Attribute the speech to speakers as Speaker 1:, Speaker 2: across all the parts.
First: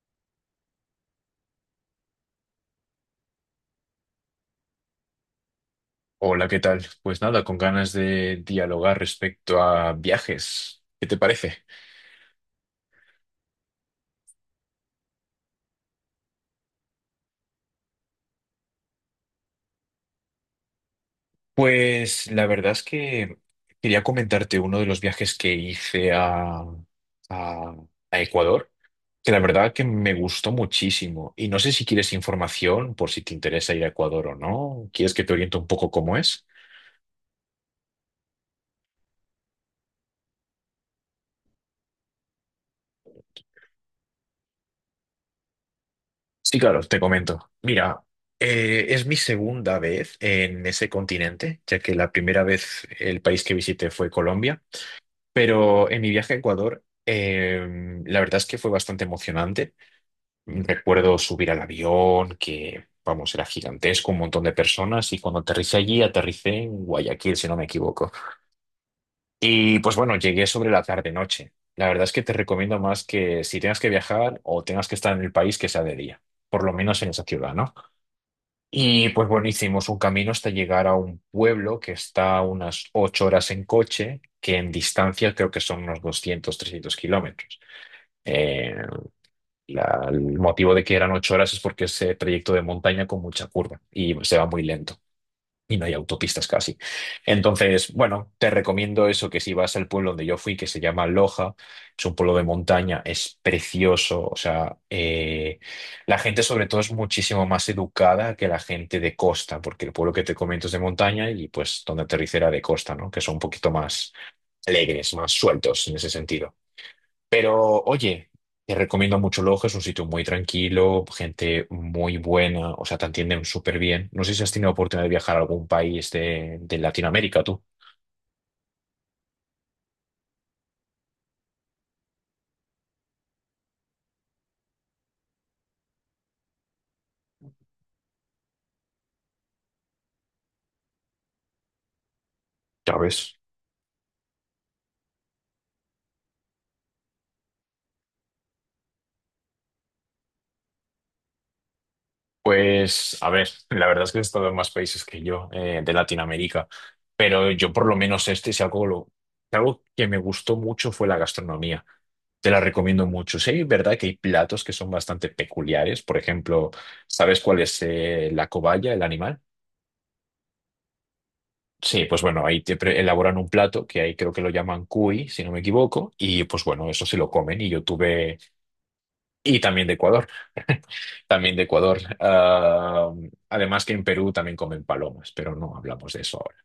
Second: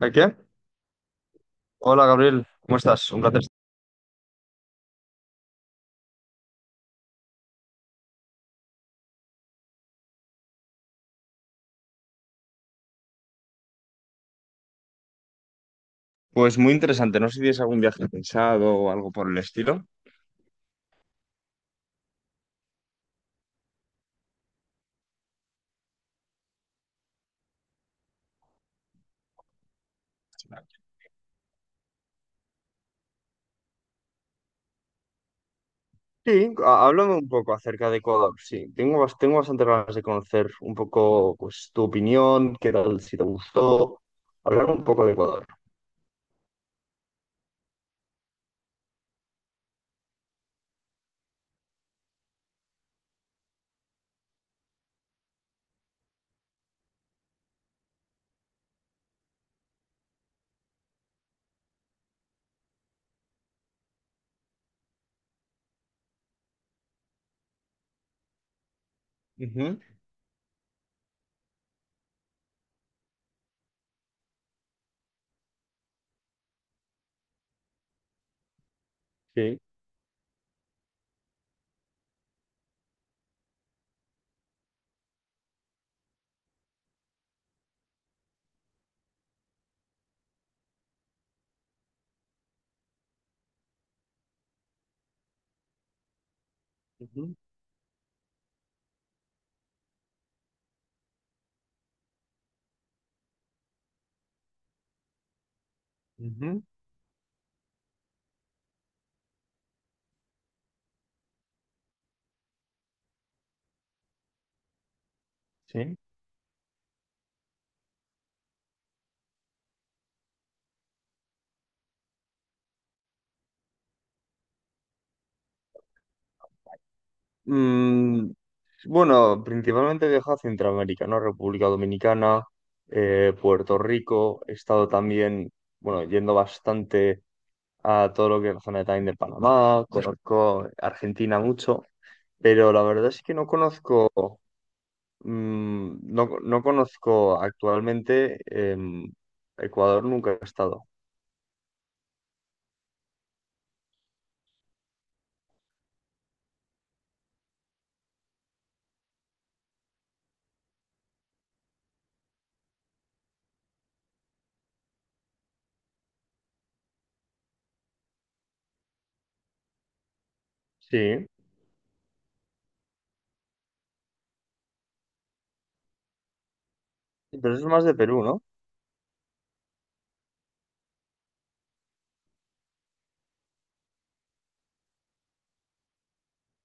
Speaker 1: ¿A qué? Hola Gabriel, ¿cómo estás? Un placer.
Speaker 2: Hola, ¿qué tal? Pues nada, con ganas de dialogar respecto a viajes. ¿Qué te parece?
Speaker 1: Pues muy interesante. No sé si tienes algún viaje pensado o algo por el estilo.
Speaker 2: Pues la verdad es que quería comentarte uno de los viajes que hice a, a Ecuador, que la verdad que me gustó muchísimo. Y no sé si quieres información por si te interesa ir a Ecuador o no. ¿Quieres que te oriente un poco cómo es?
Speaker 1: Sí, háblame un poco acerca de Ecuador. Sí, tengo, tengo bastante ganas de conocer un poco pues, tu opinión, qué tal, si te gustó. Hablar un poco de Ecuador.
Speaker 2: Sí, claro, te comento. Mira, es mi segunda vez en ese continente, ya que la primera vez el país que visité fue Colombia. Pero en mi viaje a Ecuador, la verdad es que fue bastante emocionante. Recuerdo subir al avión, que, vamos, era gigantesco, un montón de personas, y cuando aterricé allí, aterricé en Guayaquil, si no me equivoco. Y
Speaker 1: Ujú.
Speaker 2: pues bueno, llegué sobre la tarde-noche. La verdad es que te recomiendo más que si tengas que viajar o tengas que estar en el país, que sea de día, por lo menos en esa ciudad, ¿no? Y pues bueno,
Speaker 1: Sí.
Speaker 2: hicimos un camino hasta llegar a un pueblo que está a unas 8 horas en coche, que en distancia creo que son unos 200 300 kilómetros. Eh, el motivo de que eran 8 horas es porque es trayecto de montaña con mucha curva y se va muy lento y no hay autopistas casi.
Speaker 1: Ujú,
Speaker 2: Entonces, bueno, te recomiendo eso, que si vas al pueblo donde yo fui, que se llama Loja, es un pueblo de montaña, es precioso, o sea, la gente
Speaker 1: ujú.
Speaker 2: sobre todo es muchísimo más educada que la gente de costa, porque el pueblo que te comento es de montaña y pues donde aterricera de costa, ¿no? Que son un poquito más alegres, más sueltos en
Speaker 1: Sí.
Speaker 2: ese sentido. Pero oye, te recomiendo mucho Loja, es un sitio muy tranquilo, gente muy buena, o sea, te atienden súper bien. No sé si has tenido oportunidad de viajar a algún país de Latinoamérica, tú.
Speaker 1: Mm, bueno, principalmente he viajado a Centroamérica, ¿no? República Dominicana, Puerto Rico. He estado también, bueno, yendo bastante a todo lo que es la zona de también de Panamá, conozco Argentina mucho, pero la
Speaker 2: Ya
Speaker 1: verdad es que
Speaker 2: ves.
Speaker 1: no conozco, mm, no, no conozco actualmente Ecuador, nunca he estado.
Speaker 2: Pues, a ver, la verdad es que he estado en más países que yo de Latinoamérica, pero yo por lo menos este, si algo, si algo que me gustó mucho fue la gastronomía. Te la recomiendo mucho. Sí, es verdad que hay platos que son bastante peculiares. Por ejemplo, ¿sabes cuál es la cobaya, el animal?
Speaker 1: Sí,
Speaker 2: Sí, pues bueno, ahí elaboran un plato que ahí creo que lo llaman cuy, si no me equivoco, y pues bueno, eso se lo
Speaker 1: pero
Speaker 2: comen
Speaker 1: eso
Speaker 2: y
Speaker 1: es
Speaker 2: yo
Speaker 1: más de Perú,
Speaker 2: tuve,
Speaker 1: ¿no?
Speaker 2: y también de Ecuador, también de Ecuador. Ah, además que en Perú también comen palomas, pero no hablamos de eso ahora.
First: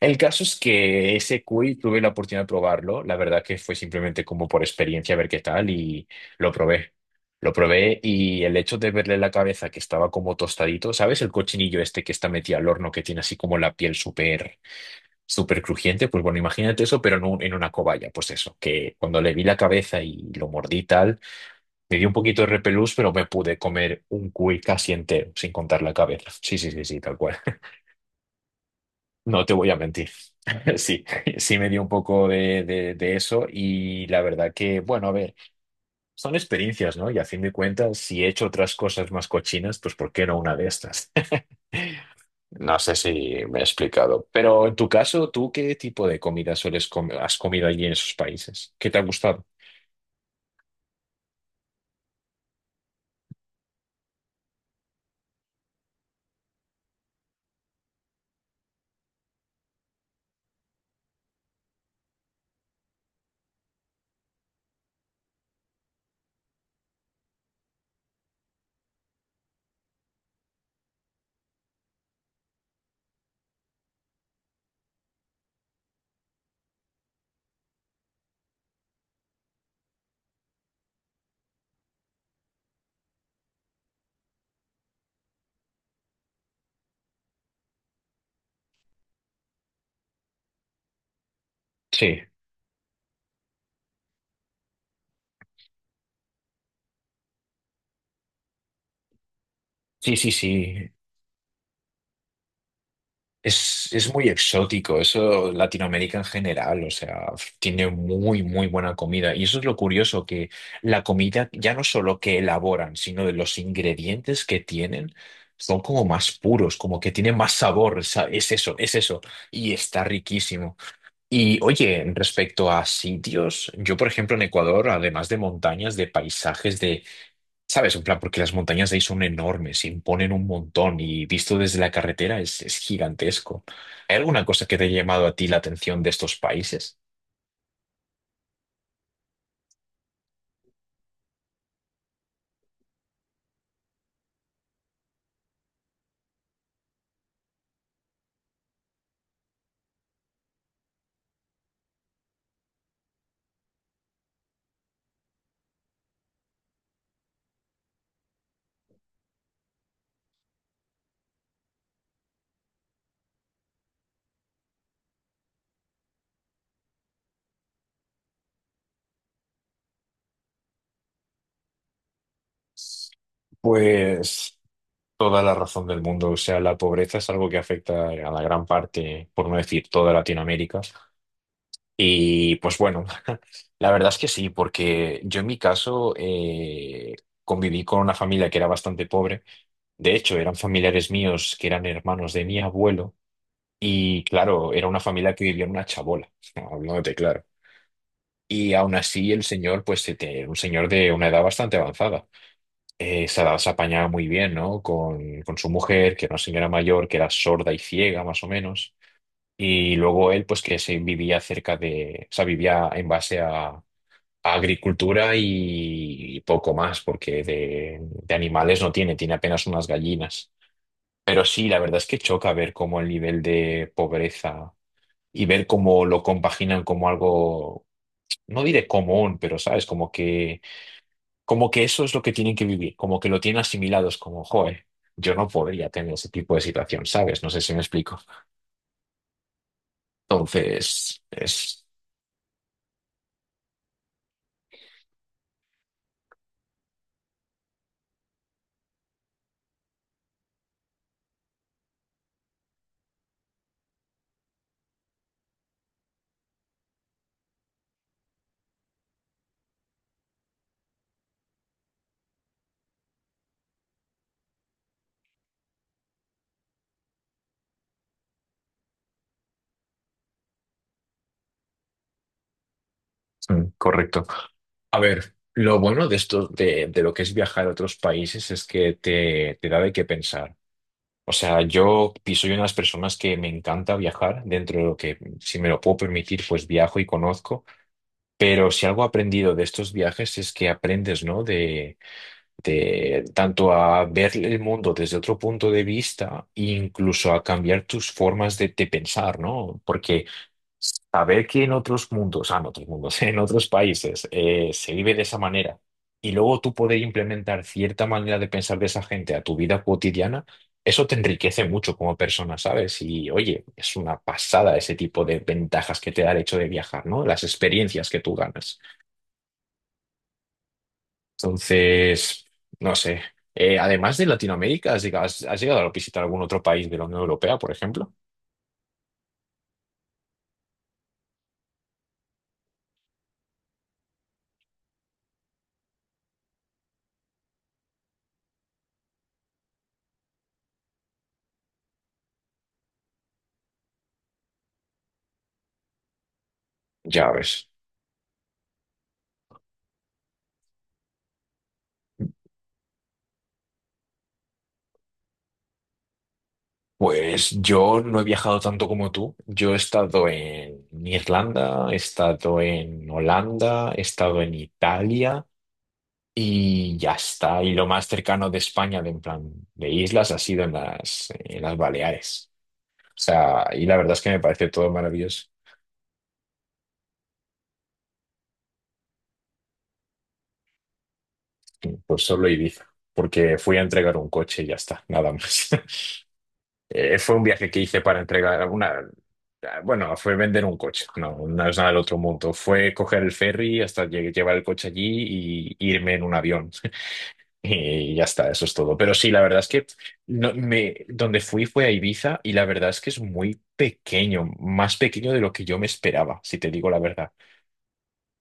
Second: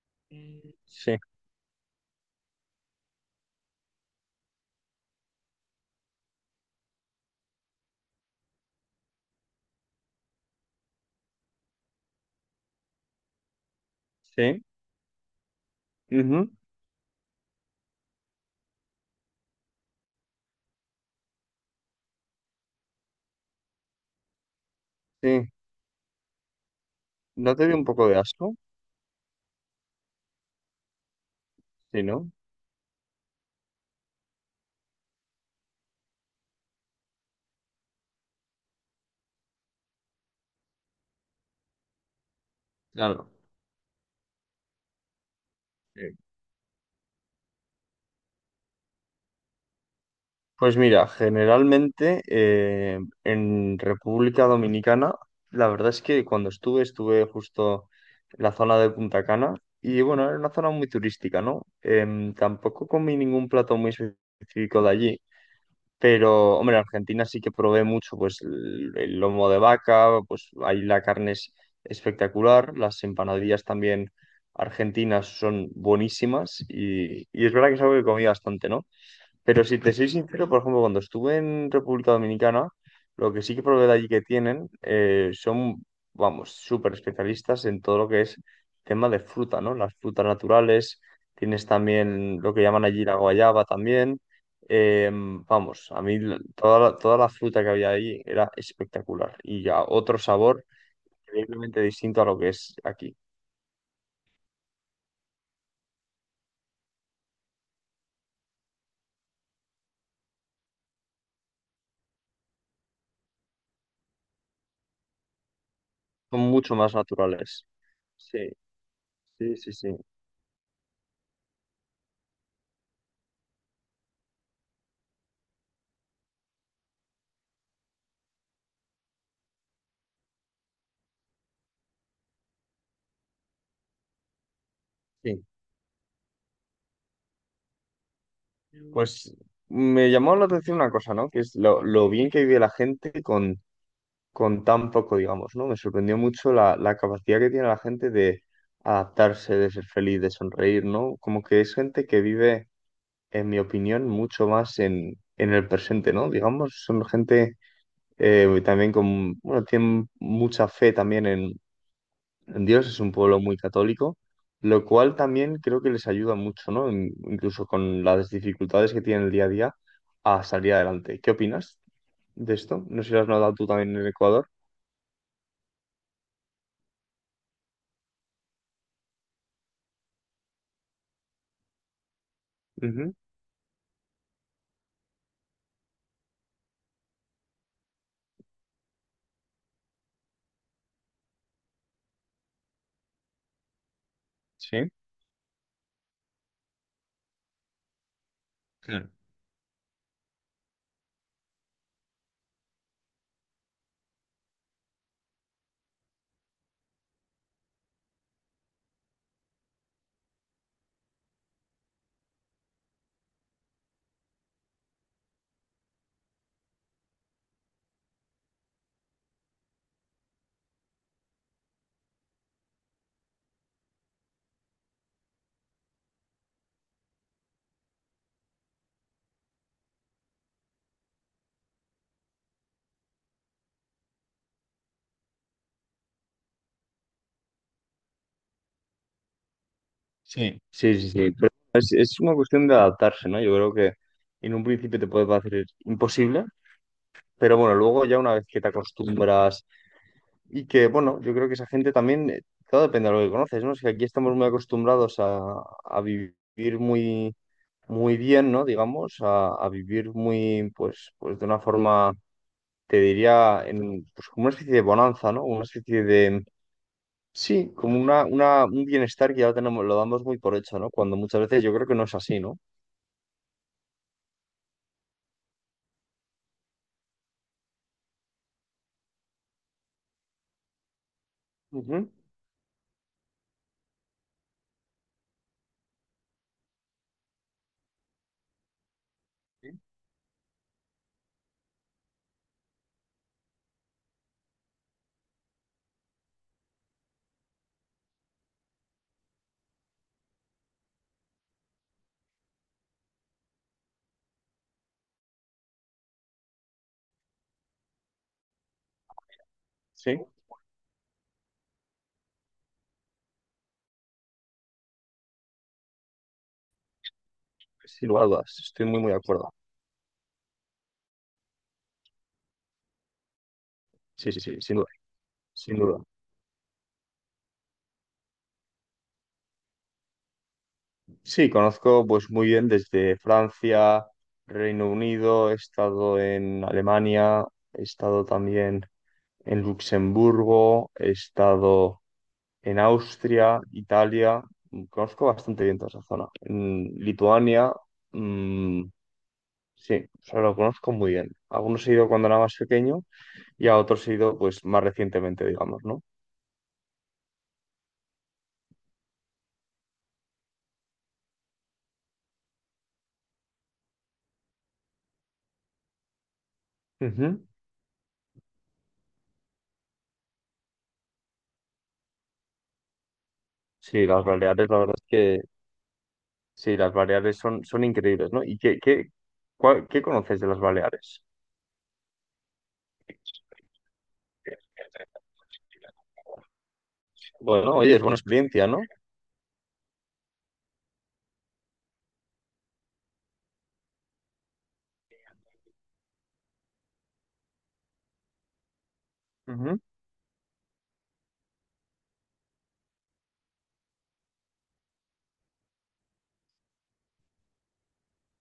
Speaker 2: El caso es que
Speaker 1: Sí,
Speaker 2: ese cuy tuve la oportunidad de probarlo, la verdad que fue simplemente como por experiencia a ver qué tal y lo probé. Lo probé y el hecho de verle la cabeza que estaba como tostadito, ¿sabes? El cochinillo este que está metido al horno, que tiene así como la piel súper
Speaker 1: sí,
Speaker 2: súper crujiente, pues bueno,
Speaker 1: ujú,
Speaker 2: imagínate eso, pero en una cobaya, pues eso, que cuando le vi la cabeza y lo mordí y tal, me dio un poquito de repelús, pero me pude comer un cuy casi entero,
Speaker 1: sí.
Speaker 2: sin contar la cabeza. Sí, sí, sí, sí, tal cual.
Speaker 1: ¿No te dio un poco de asco?
Speaker 2: No te voy a mentir. Sí, sí me dio un
Speaker 1: Sí,
Speaker 2: poco
Speaker 1: ¿no?
Speaker 2: de eso y la verdad que, bueno, a ver, son experiencias, ¿no? Y a fin de cuentas, si he hecho otras cosas más cochinas, pues ¿por qué no una de estas? No sé si
Speaker 1: Claro.
Speaker 2: me he explicado, pero en tu caso, ¿tú qué tipo de comida sueles comer, has comido allí en esos países? ¿Qué te ha gustado?
Speaker 1: Pues mira, generalmente en República Dominicana, la verdad es que cuando estuve, estuve justo en la zona de Punta Cana y bueno, era una zona muy turística, ¿no? Tampoco comí ningún plato muy específico de allí, pero hombre, en Argentina sí que probé mucho, pues el lomo de vaca, pues ahí la carne es espectacular, las empanadillas también argentinas son buenísimas y es verdad que es algo que comí bastante, ¿no? Pero si te soy sincero, por ejemplo, cuando estuve en República Dominicana, lo que sí que probé de allí que tienen son, vamos, súper especialistas en todo lo que es tema de fruta, ¿no? Las frutas naturales, tienes
Speaker 2: Sí,
Speaker 1: también lo que llaman allí la guayaba también. Vamos, toda toda la fruta que había ahí era espectacular y ya
Speaker 2: sí,
Speaker 1: otro
Speaker 2: sí,
Speaker 1: sabor
Speaker 2: sí.
Speaker 1: increíblemente distinto a lo que es aquí.
Speaker 2: Es muy exótico, eso Latinoamérica en general, o sea, tiene muy, muy buena comida. Y eso es lo curioso, que la comida ya no solo que elaboran, sino de los ingredientes que tienen, son como más
Speaker 1: Son mucho
Speaker 2: puros,
Speaker 1: más
Speaker 2: como que tienen más
Speaker 1: naturales.
Speaker 2: sabor, o sea,
Speaker 1: Sí,
Speaker 2: es eso, es eso.
Speaker 1: sí,
Speaker 2: Y
Speaker 1: sí, sí.
Speaker 2: está riquísimo. Y oye, respecto a sitios, yo por ejemplo en Ecuador, además de montañas, de paisajes, de, ¿sabes? En plan, porque las montañas de ahí son enormes, imponen un montón y visto desde la carretera es gigantesco. ¿Hay alguna cosa que te haya llamado a
Speaker 1: Sí.
Speaker 2: ti la atención de estos países?
Speaker 1: Pues me llamó la atención una cosa, ¿no? Que es lo bien que vive la gente con tan poco, digamos, ¿no? Me sorprendió mucho la capacidad que tiene la gente de adaptarse, de ser feliz, de sonreír, ¿no? Como que es gente que vive, en mi opinión, mucho más en el presente, ¿no? Digamos, son gente también con, bueno, tienen mucha fe también en, Dios es un pueblo muy católico, lo cual también creo que les ayuda mucho, ¿no? Incluso con las dificultades que tienen el día a día a salir adelante. ¿Qué opinas de esto? No sé si lo has notado tú también en Ecuador.
Speaker 2: Pues toda la razón del mundo, o sea, la pobreza es algo que afecta a la gran parte, por no decir toda Latinoamérica. Y pues bueno,
Speaker 1: Ujú.
Speaker 2: la verdad es que sí, porque yo en mi caso conviví con una familia que era bastante pobre. De hecho, eran familiares míos que eran hermanos de mi abuelo. Y claro, era
Speaker 1: Sí.
Speaker 2: una familia que vivía en una chabola, hablándote claro. Y aún
Speaker 1: Claro.
Speaker 2: así el señor, pues un señor de una edad bastante avanzada. Esa se apañaba muy bien, ¿no? Con su mujer, que era una señora mayor, que era sorda y ciega, más o menos. Y luego él, pues que se vivía cerca de, o sea, vivía en base a agricultura y poco más, porque de animales no tiene, tiene apenas unas gallinas. Pero sí, la verdad es que choca ver cómo el nivel de pobreza y ver cómo lo compaginan como algo, no diré común, pero sabes, como que eso es lo que tienen que vivir, como que lo tienen asimilados, como, joe, yo no podría tener ese tipo de situación, ¿sabes? No sé si me explico.
Speaker 1: Sí. Sí, sí,
Speaker 2: Entonces,
Speaker 1: sí. Pero
Speaker 2: es
Speaker 1: es una cuestión de adaptarse, ¿no? Yo creo que en un principio te puede parecer imposible, pero bueno, luego ya una vez que te acostumbras y que, bueno, yo creo que esa gente también, todo depende de lo que conoces, ¿no? Es que aquí estamos muy acostumbrados a vivir muy muy bien, ¿no? Digamos, a vivir muy, pues, pues de una forma, te diría, en, pues como una especie de bonanza, ¿no? Una especie de, sí, como una, un bienestar que ya tenemos, lo damos muy por hecho, ¿no? Cuando muchas veces yo creo que no es así, ¿no?
Speaker 2: mm, correcto. A ver, lo bueno de esto, de lo que es viajar a otros países es que te da de qué pensar. O sea,
Speaker 1: Ujú.
Speaker 2: yo y soy una de las personas que me encanta viajar, dentro de lo que, si me lo puedo permitir, pues viajo y conozco. Pero si algo he aprendido de estos viajes es que aprendes, ¿no? De tanto a ver el mundo desde otro punto de vista, e incluso a cambiar tus formas de pensar, ¿no? Porque saber que en otros mundos, ah, en otros mundos, en otros países se vive de esa manera y luego tú poder implementar cierta manera de pensar de esa gente a tu vida
Speaker 1: Sí,
Speaker 2: cotidiana, eso te enriquece mucho como persona, ¿sabes? Y oye, es una pasada ese tipo de ventajas que te da el hecho de viajar, ¿no? Las
Speaker 1: sin
Speaker 2: experiencias que
Speaker 1: lugar a
Speaker 2: tú
Speaker 1: dudas,
Speaker 2: ganas.
Speaker 1: estoy muy, muy de acuerdo.
Speaker 2: Entonces, no sé. Además de
Speaker 1: Sí, sí, sí, sin duda,
Speaker 2: Latinoamérica, has
Speaker 1: sin
Speaker 2: llegado a
Speaker 1: duda.
Speaker 2: visitar algún otro país de la Unión Europea, por ejemplo?
Speaker 1: Sí, conozco pues muy bien desde Francia, Reino Unido, he estado en Alemania, he estado también en Luxemburgo, he estado en Austria, Italia, mm, conozco bastante bien toda esa zona. En
Speaker 2: Ya ves.
Speaker 1: Lituania, mm, sí, o sea, lo conozco muy bien. A algunos he ido cuando era más pequeño y a otros he ido pues más recientemente, digamos, ¿no?
Speaker 2: Pues yo no he viajado tanto como tú. Yo he estado en Irlanda, he estado en Holanda, he estado en Italia y ya
Speaker 1: Ujú.
Speaker 2: está. Y lo más cercano de España, de en plan de islas, ha sido en las Baleares. O sea, y la
Speaker 1: Sí,
Speaker 2: verdad es
Speaker 1: las
Speaker 2: que me parece
Speaker 1: Baleares, la
Speaker 2: todo
Speaker 1: verdad es que
Speaker 2: maravilloso.
Speaker 1: sí, las Baleares son, son increíbles, ¿no? ¿Y qué, qué, qué conoces de las Baleares?
Speaker 2: Pues solo Ibiza, porque fui a entregar un coche y ya está, nada más. Fue un viaje
Speaker 1: Bueno,
Speaker 2: que
Speaker 1: oye,
Speaker 2: hice
Speaker 1: es buena
Speaker 2: para
Speaker 1: experiencia,
Speaker 2: entregar
Speaker 1: ¿no?
Speaker 2: una... Bueno, fue vender un coche, no, no es nada del otro mundo. Fue coger el ferry hasta llevar el coche allí y irme en un avión. Y ya está, eso es todo. Pero sí, la verdad es
Speaker 1: Ujú.
Speaker 2: que no, me, donde fui fue a Ibiza y la verdad es que es muy pequeño, más pequeño de lo que yo me esperaba, si te digo la verdad.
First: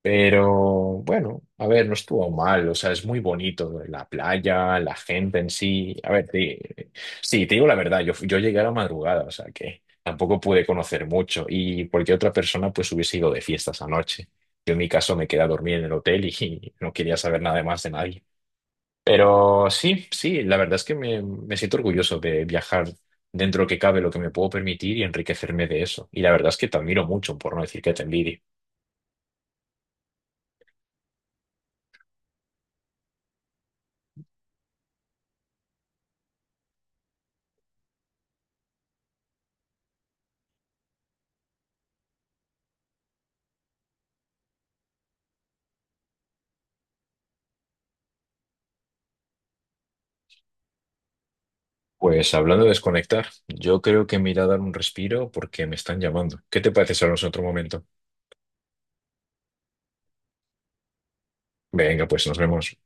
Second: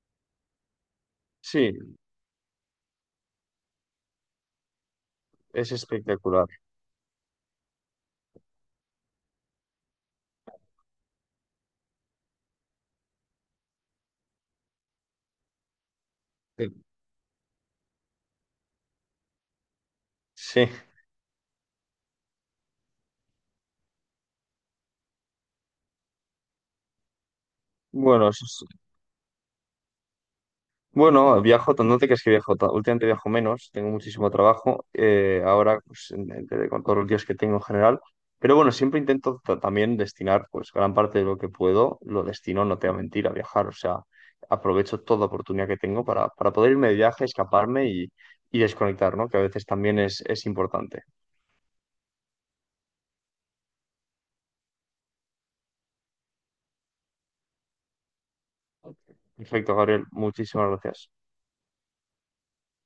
Speaker 2: Pero bueno, a
Speaker 1: Sí,
Speaker 2: ver, no estuvo mal, o sea, es muy bonito, la playa, la gente en
Speaker 1: es
Speaker 2: sí. A ver,
Speaker 1: espectacular.
Speaker 2: sí, te digo la verdad, yo llegué a la madrugada, o sea, que tampoco pude conocer mucho y cualquier otra persona pues hubiese ido de fiestas anoche. Yo en mi caso me quedé a dormir en el hotel
Speaker 1: Sí.
Speaker 2: y no quería saber nada más de nadie. Pero sí, sí, la
Speaker 1: Sí.
Speaker 2: verdad es que me siento orgulloso de viajar dentro que cabe lo que me puedo permitir y enriquecerme de eso. Y la verdad es que te admiro mucho, por no decir que te
Speaker 1: Bueno,
Speaker 2: envidio.
Speaker 1: eso es, bueno, viajo, no te creas que viajo, últimamente viajo menos, tengo muchísimo trabajo, ahora pues, con todos los días que tengo en general, pero bueno, siempre intento también destinar pues gran parte de lo que puedo, lo destino, no te voy a mentir, a viajar, o sea, aprovecho toda oportunidad que tengo para poder irme de viaje, escaparme y desconectar, ¿no? Que a veces también es importante.
Speaker 2: Pues hablando de desconectar, yo creo que me iré a dar un respiro porque me están llamando. ¿Qué te parece si hablamos en otro momento?
Speaker 1: Perfecto, Gabriel, muchísimas gracias.
Speaker 2: Venga, pues nos vemos.